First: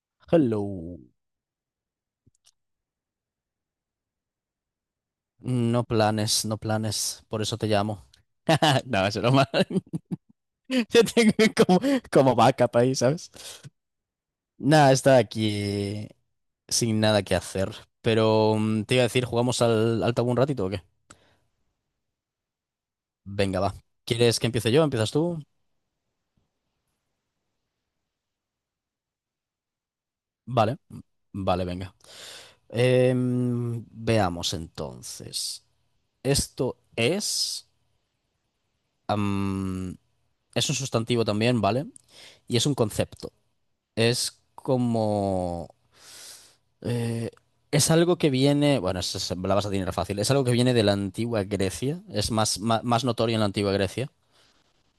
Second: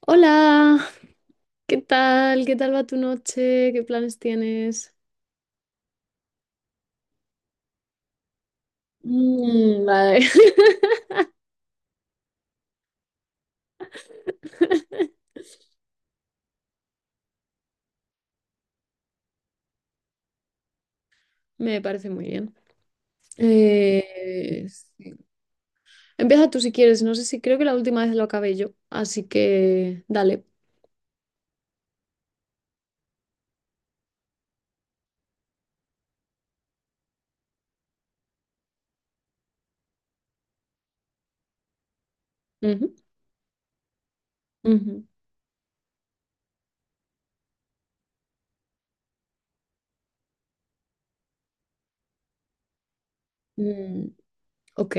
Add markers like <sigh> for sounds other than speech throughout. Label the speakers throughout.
Speaker 1: Hola,
Speaker 2: Hello.
Speaker 1: ¿qué tal? ¿Qué tal va tu noche? ¿Qué planes tienes?
Speaker 2: No planes, no planes, por eso te llamo. <laughs> No, es broma. <laughs>
Speaker 1: Vale. <laughs>
Speaker 2: Yo tengo como backup ahí, ¿sabes? Nada, está aquí sin nada que hacer. Pero te iba a decir, ¿jugamos al tabú un ratito o qué?
Speaker 1: Me parece muy bien.
Speaker 2: Venga, va. ¿Quieres que empiece yo? ¿Empiezas
Speaker 1: Sí.
Speaker 2: tú?
Speaker 1: Empieza tú si quieres. No sé si creo que la última vez lo acabé yo, así que dale.
Speaker 2: Vale, vale, venga. Veamos entonces. Esto am, es un sustantivo también, ¿vale? Y es un
Speaker 1: Ujú,
Speaker 2: concepto. es
Speaker 1: ujú.
Speaker 2: como... eh, es algo que viene, bueno, la vas a tener fácil, es algo que viene de la antigua Grecia, es más, más notorio en la antigua
Speaker 1: Mm,
Speaker 2: Grecia,
Speaker 1: ok.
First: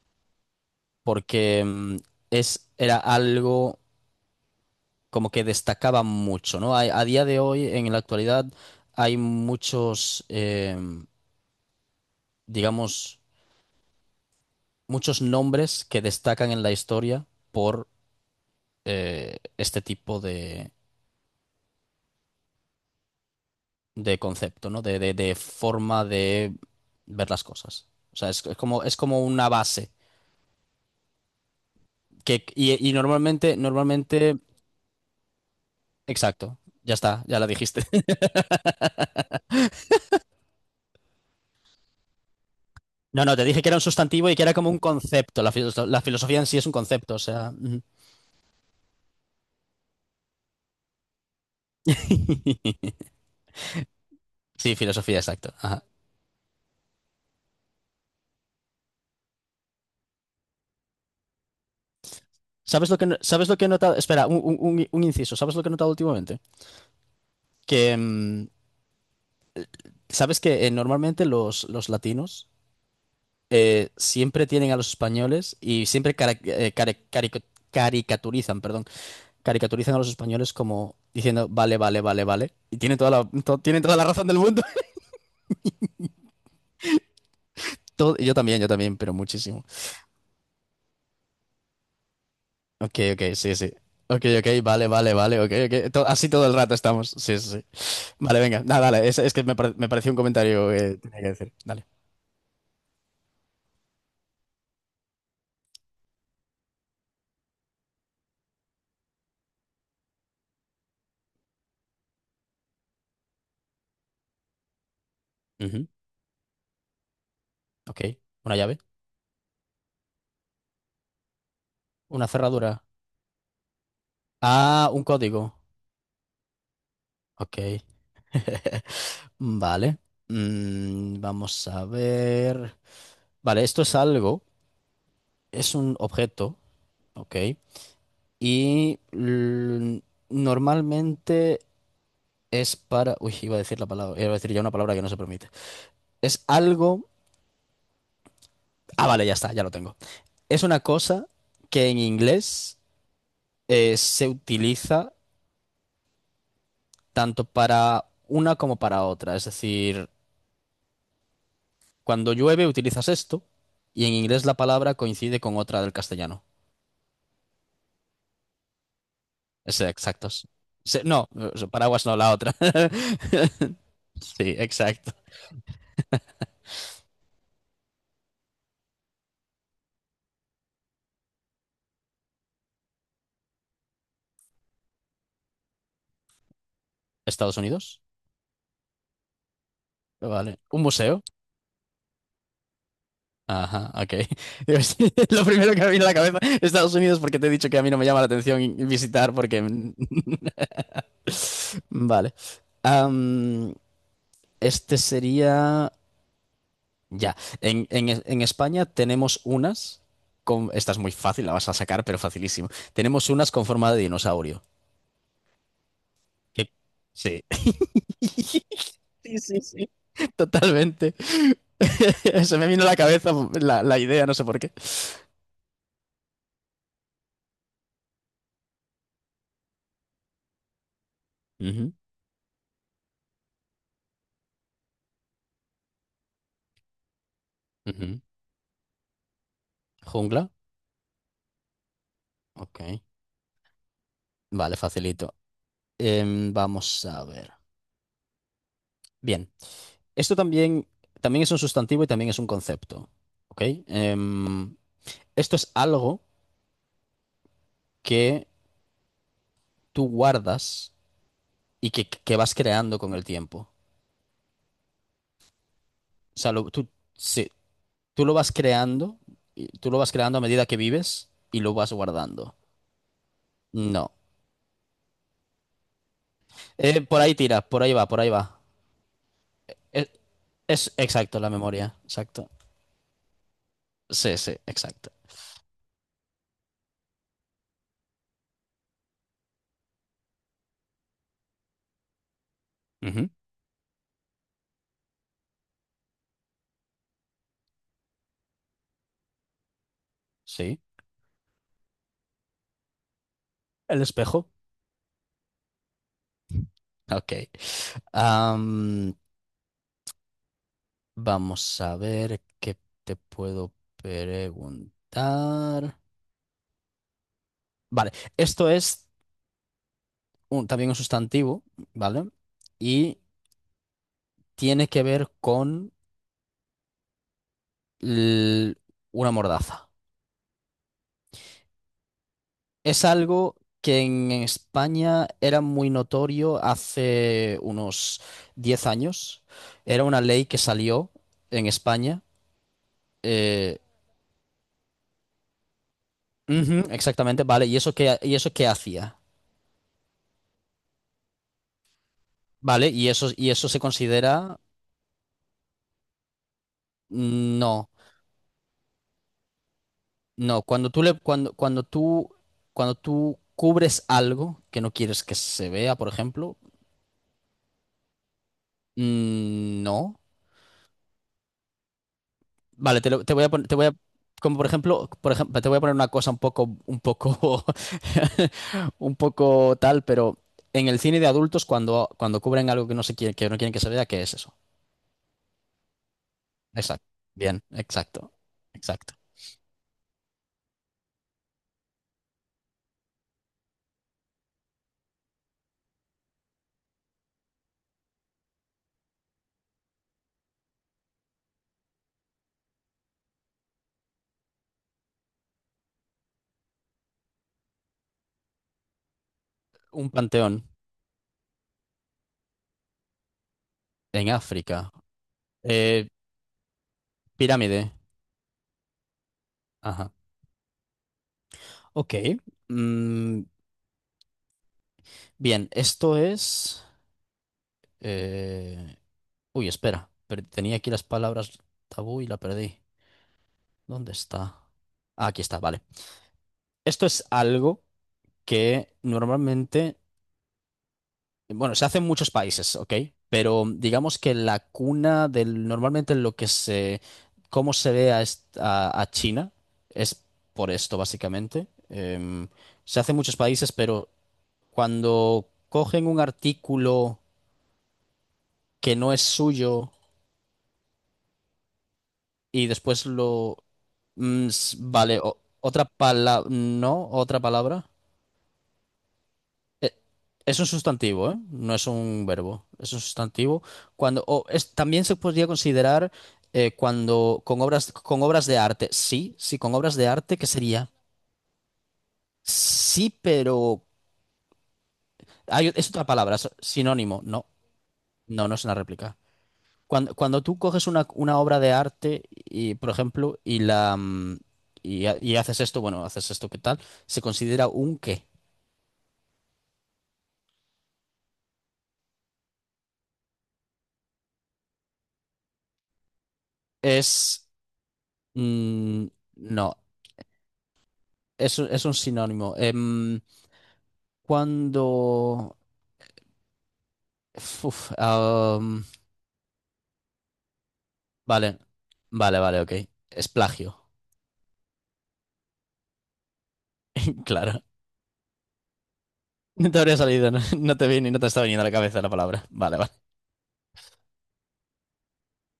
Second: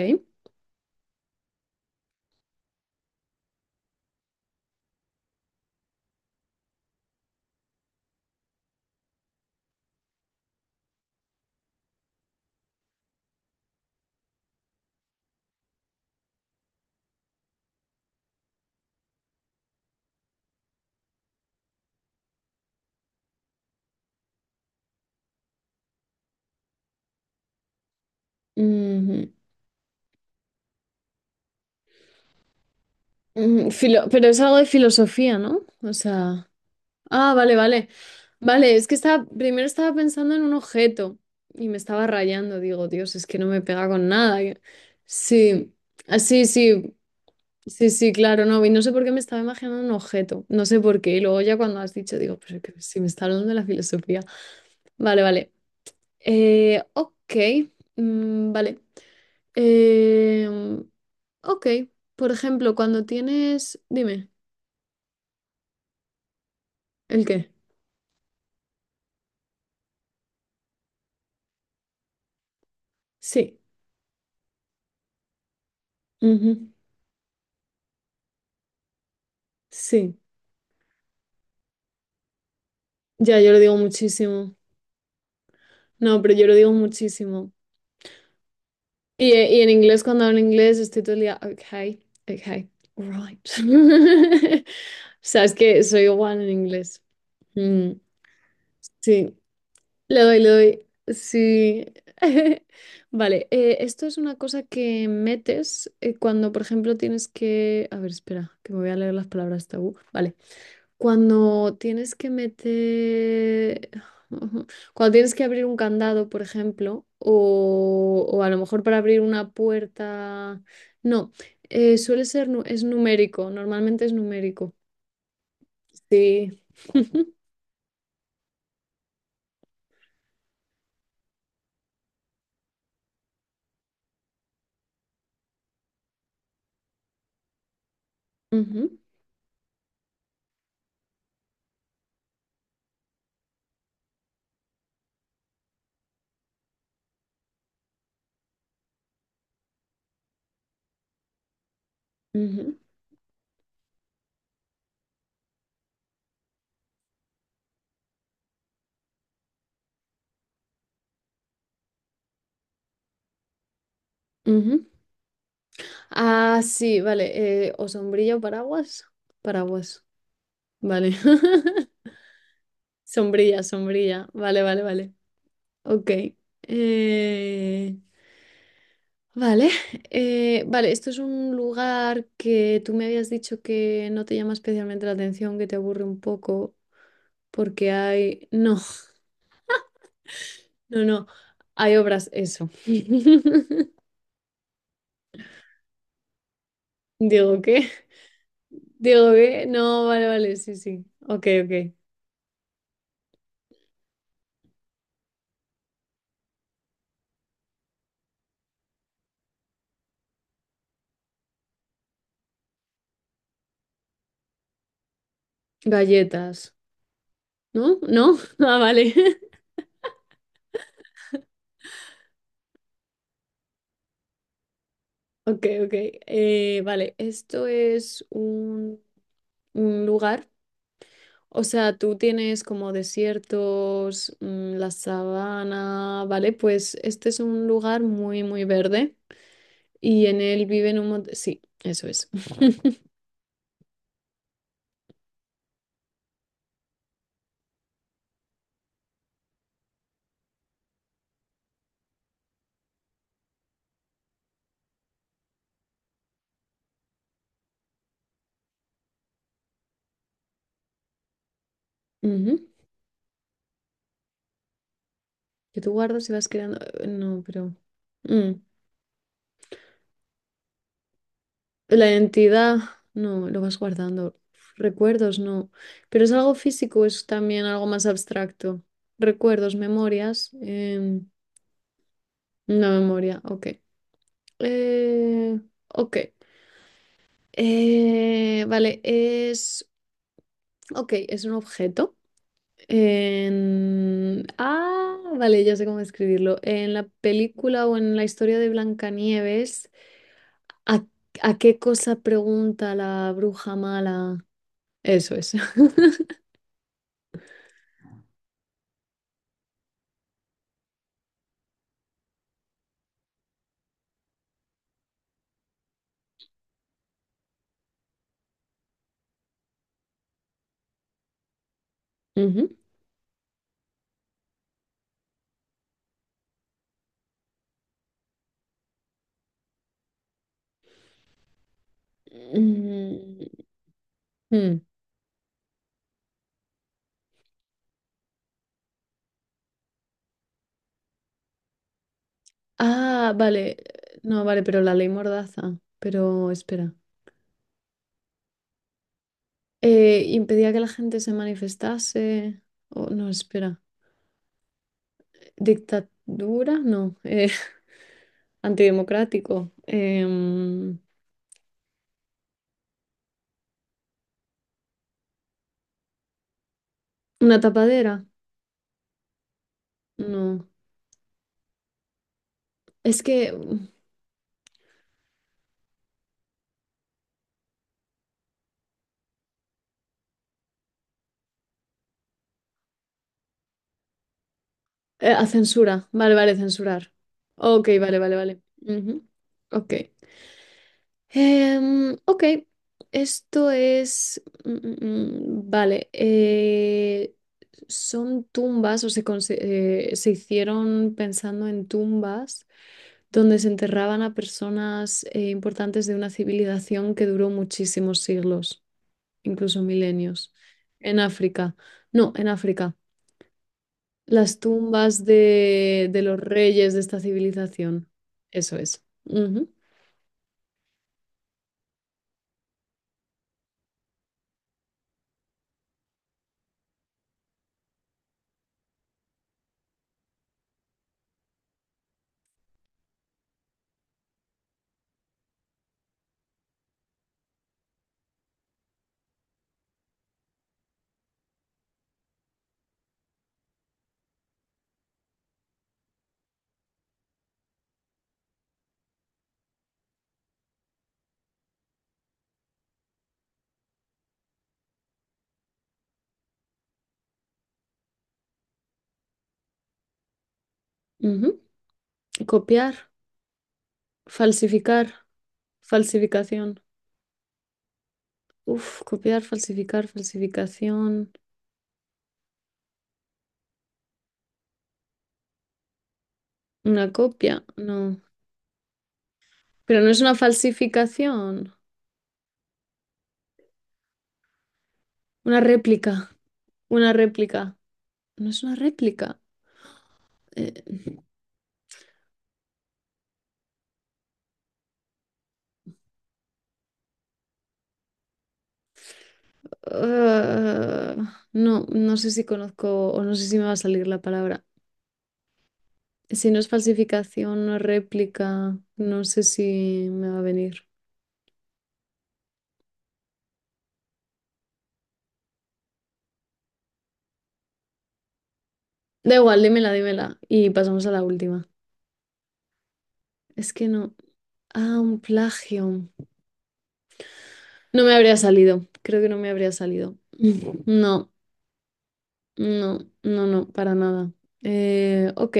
Speaker 2: porque era algo como que destacaba mucho, ¿no? A día de hoy, en la actualidad, hay muchos, digamos, muchos nombres que destacan en la historia por este tipo de concepto, ¿no? De forma de ver las cosas. O sea, es como
Speaker 1: Ujú.
Speaker 2: una base. Que, y normalmente,
Speaker 1: Pero es algo de filosofía, ¿no? O sea.
Speaker 2: exacto, ya está,
Speaker 1: Ah,
Speaker 2: ya la
Speaker 1: vale,
Speaker 2: dijiste.
Speaker 1: vale.
Speaker 2: <laughs>
Speaker 1: Vale, es que estaba, primero estaba pensando en un objeto y me estaba rayando. Digo, Dios,
Speaker 2: No,
Speaker 1: es
Speaker 2: no,
Speaker 1: que
Speaker 2: te
Speaker 1: no me
Speaker 2: dije que era un
Speaker 1: pega con
Speaker 2: sustantivo y
Speaker 1: nada.
Speaker 2: que era como un concepto. La, filo-
Speaker 1: Sí,
Speaker 2: la
Speaker 1: ah,
Speaker 2: filosofía
Speaker 1: sí,
Speaker 2: en sí es un
Speaker 1: sí,
Speaker 2: concepto, o sea. Ujú.
Speaker 1: sí, sí, claro, no. Y no sé por qué me estaba imaginando un objeto. No sé por qué. Y luego ya cuando has dicho, digo, pero que
Speaker 2: <laughs>
Speaker 1: si me está hablando de la filosofía.
Speaker 2: Sí, filosofía,
Speaker 1: Vale, vale.
Speaker 2: exacto. Ajá.
Speaker 1: Ok, vale. Em, ok, por ejemplo,
Speaker 2: ¿Sabes lo
Speaker 1: cuando
Speaker 2: que, no- sabes lo que he
Speaker 1: tienes...
Speaker 2: notado? Espera,
Speaker 1: Dime,
Speaker 2: un inciso. ¿Sabes lo que he notado últimamente?
Speaker 1: ¿el qué?
Speaker 2: Que, mm, ¿Sabes que normalmente los latinos
Speaker 1: Sí.
Speaker 2: siempre tienen a los españoles y siempre cara- eh,
Speaker 1: Ujú,
Speaker 2: care- carico- caricaturizan, perdón, caricaturizan a los
Speaker 1: sí.
Speaker 2: españoles como diciendo, vale, vale, vale, vale? Y tienen toda
Speaker 1: Ya,
Speaker 2: la,
Speaker 1: yo
Speaker 2: to-
Speaker 1: lo digo
Speaker 2: tienen toda la razón del
Speaker 1: muchísimo.
Speaker 2: mundo. <laughs>
Speaker 1: No, pero yo lo digo muchísimo.
Speaker 2: Yo también, yo también, pero
Speaker 1: Y
Speaker 2: muchísimo.
Speaker 1: en inglés, cuando hablo inglés, estoy todo el día, okay, okay,
Speaker 2: Ok, ok,
Speaker 1: right.
Speaker 2: sí, sí. Ok, ok,
Speaker 1: <laughs>
Speaker 2: vale, vale,
Speaker 1: O
Speaker 2: vale,
Speaker 1: sea,
Speaker 2: ok,
Speaker 1: es que
Speaker 2: ok.
Speaker 1: soy
Speaker 2: Así
Speaker 1: igual
Speaker 2: todo
Speaker 1: en
Speaker 2: el rato
Speaker 1: inglés.
Speaker 2: estamos. Sí, sí, sí.
Speaker 1: Mm,
Speaker 2: Vale, venga, nada, dale. Es
Speaker 1: sí,
Speaker 2: que me pareció un
Speaker 1: le doy, le
Speaker 2: comentario
Speaker 1: doy.
Speaker 2: que tenía que decir. Dale.
Speaker 1: Sí. <laughs> Vale, esto es una cosa que metes cuando, por ejemplo, tienes que... A ver, espera, que me voy a leer las palabras tabú. Vale. Cuando tienes que meter, <laughs> cuando tienes que abrir un
Speaker 2: Ujú.
Speaker 1: candado, por ejemplo,
Speaker 2: Ok.
Speaker 1: o a
Speaker 2: ¿Una
Speaker 1: lo
Speaker 2: llave?
Speaker 1: mejor para abrir una puerta, no, suele
Speaker 2: ¿Una
Speaker 1: ser,
Speaker 2: cerradura?
Speaker 1: es numérico, normalmente es numérico.
Speaker 2: Ah, un código.
Speaker 1: Sí.
Speaker 2: Ok. <laughs> Vale. Vamos a ver. Vale, esto es un objeto, ¿ok?
Speaker 1: Ujú,
Speaker 2: Y l- Normalmente es para. Uy, iba a decir la palabra, iba a decir ya una palabra que no se permite. Es algo. Ah, vale, ya está, ya lo tengo. Es una cosa que en
Speaker 1: ujú,
Speaker 2: inglés se utiliza tanto para una como para otra. Es decir, cuando llueve utilizas esto y en inglés la
Speaker 1: ujú.
Speaker 2: palabra coincide con otra del castellano.
Speaker 1: Ah, sí, vale, o sombrilla o paraguas,
Speaker 2: Sí,
Speaker 1: paraguas,
Speaker 2: exactos. Sí,
Speaker 1: vale.
Speaker 2: no, paraguas
Speaker 1: <laughs>
Speaker 2: no, la otra.
Speaker 1: Sombrilla,
Speaker 2: <laughs>
Speaker 1: sombrilla,
Speaker 2: Sí,
Speaker 1: vale, vale,
Speaker 2: exacto.
Speaker 1: vale. Ok. eh, vale. Vale, esto es un lugar que tú me habías dicho que no te llama especialmente la atención, que te aburre un poco,
Speaker 2: Estados
Speaker 1: porque
Speaker 2: Unidos.
Speaker 1: hay... No, <laughs>
Speaker 2: Vale. ¿Un
Speaker 1: no,
Speaker 2: museo?
Speaker 1: no. Hay obras, eso. <laughs>
Speaker 2: Ajá, ok. Digo, <laughs> es Lo primero que me viene a la cabeza, Estados Unidos, porque te he
Speaker 1: Digo,
Speaker 2: dicho que a
Speaker 1: ¿qué?
Speaker 2: mí no me llama la atención
Speaker 1: Digo,
Speaker 2: visitar, porque.
Speaker 1: ¿qué?
Speaker 2: <laughs>
Speaker 1: No, vale, vale, sí, sí. Ok, ok.
Speaker 2: Vale. Am, este sería. Ya. En España tenemos unas con. Esta es muy fácil, la vas a sacar, pero facilísimo. Tenemos unas con forma de dinosaurio. Que-
Speaker 1: Galletas.
Speaker 2: Sí.
Speaker 1: ¿No? ¿No? <laughs>
Speaker 2: <laughs>
Speaker 1: Ah, vale.
Speaker 2: Sí,
Speaker 1: <laughs>
Speaker 2: sí, sí, totalmente. <laughs> Se me vino a la cabeza la idea, no sé por qué.
Speaker 1: Ok, ok. Vale, esto es un lugar. O
Speaker 2: Ujú,
Speaker 1: sea, tú tienes como desiertos, la sabana, ¿vale? Pues este es un lugar
Speaker 2: ujú.
Speaker 1: muy, muy verde y en
Speaker 2: ¿Jungla?
Speaker 1: él viven un montón... Sí, eso es.
Speaker 2: Ok.
Speaker 1: <laughs>
Speaker 2: Vale, facilito. Vamos a ver. Bien. Esto también es un sustantivo y también es un concepto. ¿Ok? Em, Esto es algo que tú guardas y que vas
Speaker 1: Ujú.
Speaker 2: creando con el tiempo.
Speaker 1: Que tú guardas y
Speaker 2: O
Speaker 1: vas
Speaker 2: sea,
Speaker 1: creando...
Speaker 2: tú,
Speaker 1: No,
Speaker 2: sí.
Speaker 1: pero...
Speaker 2: Tú lo vas
Speaker 1: mm,
Speaker 2: creando, y tú lo vas creando a medida que vives y lo vas
Speaker 1: La
Speaker 2: guardando.
Speaker 1: identidad, no, lo vas
Speaker 2: No.
Speaker 1: guardando. Recuerdos, no. Pero es algo físico,
Speaker 2: Por
Speaker 1: es
Speaker 2: ahí tira,
Speaker 1: también
Speaker 2: por
Speaker 1: algo
Speaker 2: ahí
Speaker 1: más
Speaker 2: va, por ahí va.
Speaker 1: abstracto. Recuerdos,
Speaker 2: Es,
Speaker 1: memorias.
Speaker 2: es exacto la memoria, exacto.
Speaker 1: Una memoria, ok.
Speaker 2: Sí, sí, exacto.
Speaker 1: Eh, ok. Vale, es... Ok, es un objeto.
Speaker 2: Ujú.
Speaker 1: Ah, vale, ya sé cómo escribirlo. En la película o en la historia de Blancanieves,
Speaker 2: Sí.
Speaker 1: ¿a, ¿a qué cosa pregunta la bruja
Speaker 2: El
Speaker 1: mala?
Speaker 2: espejo.
Speaker 1: Eso es. <laughs>
Speaker 2: Ok. Am, Vamos a ver qué te puedo preguntar. Vale, esto es también un sustantivo, ¿vale?
Speaker 1: Ujú.
Speaker 2: Y tiene que ver con l- una mordaza. Es algo
Speaker 1: Mm,
Speaker 2: que en
Speaker 1: mm.
Speaker 2: España era muy notorio hace unos 10 años. Era una ley que salió en España.
Speaker 1: Ah, vale.
Speaker 2: eh,
Speaker 1: No, vale, pero la ley Mordaza. Pero
Speaker 2: Ujú,
Speaker 1: espera.
Speaker 2: exactamente, vale. ¿Y eso qué hacía?
Speaker 1: ¿Impedía que la gente se manifestase?
Speaker 2: Vale, y
Speaker 1: O no,
Speaker 2: eso, y eso se
Speaker 1: espera.
Speaker 2: considera.
Speaker 1: ¿Dictadura? No.
Speaker 2: No,
Speaker 1: Antidemocrático.
Speaker 2: no. Cuando tú le, cuando, cuando tú cubres algo que no quieres que se vea, por ejemplo.
Speaker 1: Una tapadera.
Speaker 2: No.
Speaker 1: No.
Speaker 2: Vale, te,
Speaker 1: Es
Speaker 2: lo- te voy a
Speaker 1: que
Speaker 2: poner, como por ejemplo, te voy a poner una cosa un poco, <laughs> un poco tal, pero en el cine de adultos cuando cubren algo que no se quiere, que no quieren que se vea, ¿qué es eso?
Speaker 1: a censura. Vale, vale,
Speaker 2: Exacto.
Speaker 1: censurar.
Speaker 2: Bien,
Speaker 1: Ok, vale,
Speaker 2: exacto,
Speaker 1: vale, vale.
Speaker 2: exacto.
Speaker 1: Ujú. Ok. Ok. Esto es. Vale. Son tumbas o se, se hicieron pensando en tumbas donde se enterraban a personas importantes de una civilización que duró muchísimos siglos, incluso
Speaker 2: Un
Speaker 1: milenios,
Speaker 2: panteón
Speaker 1: en África. No, en África.
Speaker 2: en
Speaker 1: Las
Speaker 2: África.
Speaker 1: tumbas
Speaker 2: Eh,
Speaker 1: de los reyes de esta
Speaker 2: Pirámide.
Speaker 1: civilización. Eso es. Ujú,
Speaker 2: Ajá. Ok. Mm, Bien, esto es. eh, Uy, espera. Tenía aquí las palabras tabú y la perdí. ¿Dónde está? Ah, aquí está, vale. Esto es algo que normalmente, bueno, se hace en muchos países, ¿ok? Pero digamos que la cuna del, normalmente lo que se, cómo se ve a China es por esto, básicamente. Se hace en muchos países, pero cuando cogen un artículo que no es suyo
Speaker 1: ujú.
Speaker 2: y
Speaker 1: Copiar,
Speaker 2: después lo,
Speaker 1: falsificar,
Speaker 2: vale, otra palabra,
Speaker 1: falsificación.
Speaker 2: no, otra palabra.
Speaker 1: Uf, copiar,
Speaker 2: Eh,
Speaker 1: falsificar,
Speaker 2: Es un
Speaker 1: falsificación.
Speaker 2: sustantivo, ¿eh? No es un verbo. Es un sustantivo. Cuando, o es, también se podría considerar
Speaker 1: Una
Speaker 2: cuando con
Speaker 1: copia,
Speaker 2: obras,
Speaker 1: no.
Speaker 2: con obras de arte. Sí, sí, con obras
Speaker 1: Pero
Speaker 2: de
Speaker 1: no es una
Speaker 2: arte, ¿qué sería?
Speaker 1: falsificación.
Speaker 2: Sí, pero
Speaker 1: Una
Speaker 2: hay, es otra
Speaker 1: réplica.
Speaker 2: palabra, es
Speaker 1: Una
Speaker 2: sinónimo. No,
Speaker 1: réplica.
Speaker 2: no,
Speaker 1: No
Speaker 2: no
Speaker 1: es
Speaker 2: es
Speaker 1: una
Speaker 2: una réplica.
Speaker 1: réplica.
Speaker 2: Cuando tú coges
Speaker 1: Eh,
Speaker 2: una obra de arte y, por ejemplo, y haces esto, bueno, haces esto, ¿qué tal? Se considera un qué.
Speaker 1: ah, no, no sé si conozco o no sé si me va a salir la palabra. Si no es
Speaker 2: Es
Speaker 1: falsificación, no es réplica,
Speaker 2: mm,
Speaker 1: no sé
Speaker 2: no,
Speaker 1: si me va a venir.
Speaker 2: es un sinónimo. Cuando. Uf,
Speaker 1: Da igual, dímela, dímela. Y pasamos a la
Speaker 2: vale,
Speaker 1: última.
Speaker 2: vale, vale, ok. Es
Speaker 1: Es
Speaker 2: plagio.
Speaker 1: que no. Ah, un plagio.
Speaker 2: <laughs> Claro.
Speaker 1: No me habría salido. Creo que no me
Speaker 2: No
Speaker 1: habría
Speaker 2: te habría
Speaker 1: salido.
Speaker 2: salido, no, no
Speaker 1: <laughs>
Speaker 2: te viene, no te
Speaker 1: No,
Speaker 2: está viniendo a la cabeza la palabra. Vale, vale.
Speaker 1: no, no, no, para nada. Ok.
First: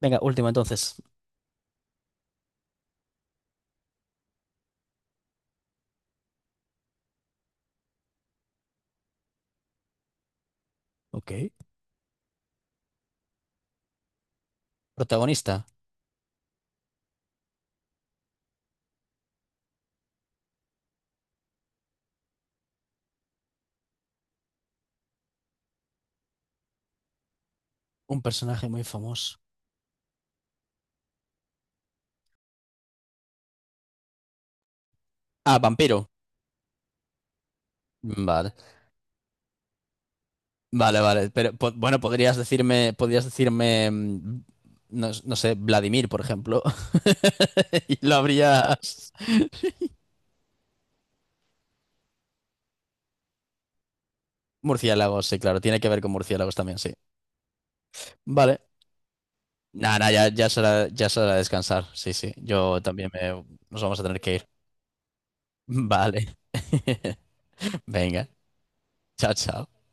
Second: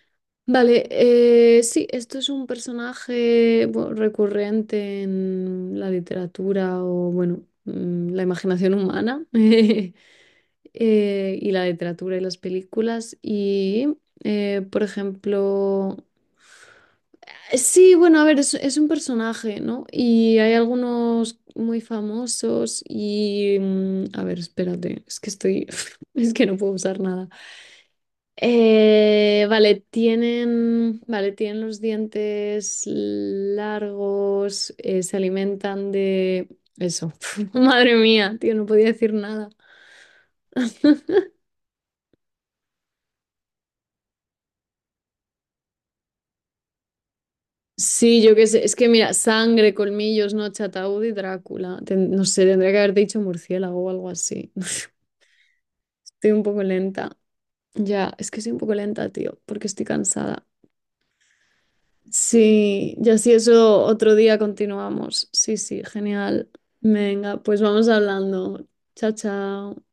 Speaker 2: Venga, último
Speaker 1: Vale,
Speaker 2: entonces.
Speaker 1: sí, esto es un personaje bueno, recurrente en la literatura o, bueno, la imaginación humana. <laughs>
Speaker 2: Ok.
Speaker 1: Y la literatura y las películas. Y, por
Speaker 2: Protagonista.
Speaker 1: ejemplo, sí, bueno, a ver, es un personaje, ¿no? Y hay algunos muy famosos y, a ver, espérate, es que estoy, <laughs> es que no puedo usar nada.
Speaker 2: Un personaje muy famoso.
Speaker 1: Vale, tienen los dientes largos, se
Speaker 2: Ah,
Speaker 1: alimentan
Speaker 2: vampiro.
Speaker 1: de... Eso, <laughs> madre mía, tío,
Speaker 2: Vale,
Speaker 1: no podía decir nada.
Speaker 2: vale, vale. Pero bueno, podrías decirme, no, no sé, Vladimir, por ejemplo. <laughs> Y lo
Speaker 1: Sí, yo qué sé. Es que mira,
Speaker 2: habrías.
Speaker 1: sangre, colmillos, noche, ataúd y Drácula. No sé, tendría que haber dicho murciélago o algo así. <laughs>
Speaker 2: Murciélagos, sí, claro. Tiene que ver con
Speaker 1: Estoy un
Speaker 2: murciélagos
Speaker 1: poco
Speaker 2: también, sí.
Speaker 1: lenta. Ya, es que soy un
Speaker 2: Vale.
Speaker 1: poco lenta, tío, porque estoy
Speaker 2: Nada, ya,
Speaker 1: cansada.
Speaker 2: ya es hora, ya es hora de descansar. Sí, sí,
Speaker 1: Sí, ya si eso
Speaker 2: nos vamos a
Speaker 1: otro
Speaker 2: tener que
Speaker 1: día
Speaker 2: ir.
Speaker 1: continuamos. Sí, sí,
Speaker 2: Vale.
Speaker 1: genial.
Speaker 2: <laughs>
Speaker 1: Venga, pues vamos
Speaker 2: Venga,
Speaker 1: hablando. Chao,
Speaker 2: chao,
Speaker 1: chao.
Speaker 2: chao.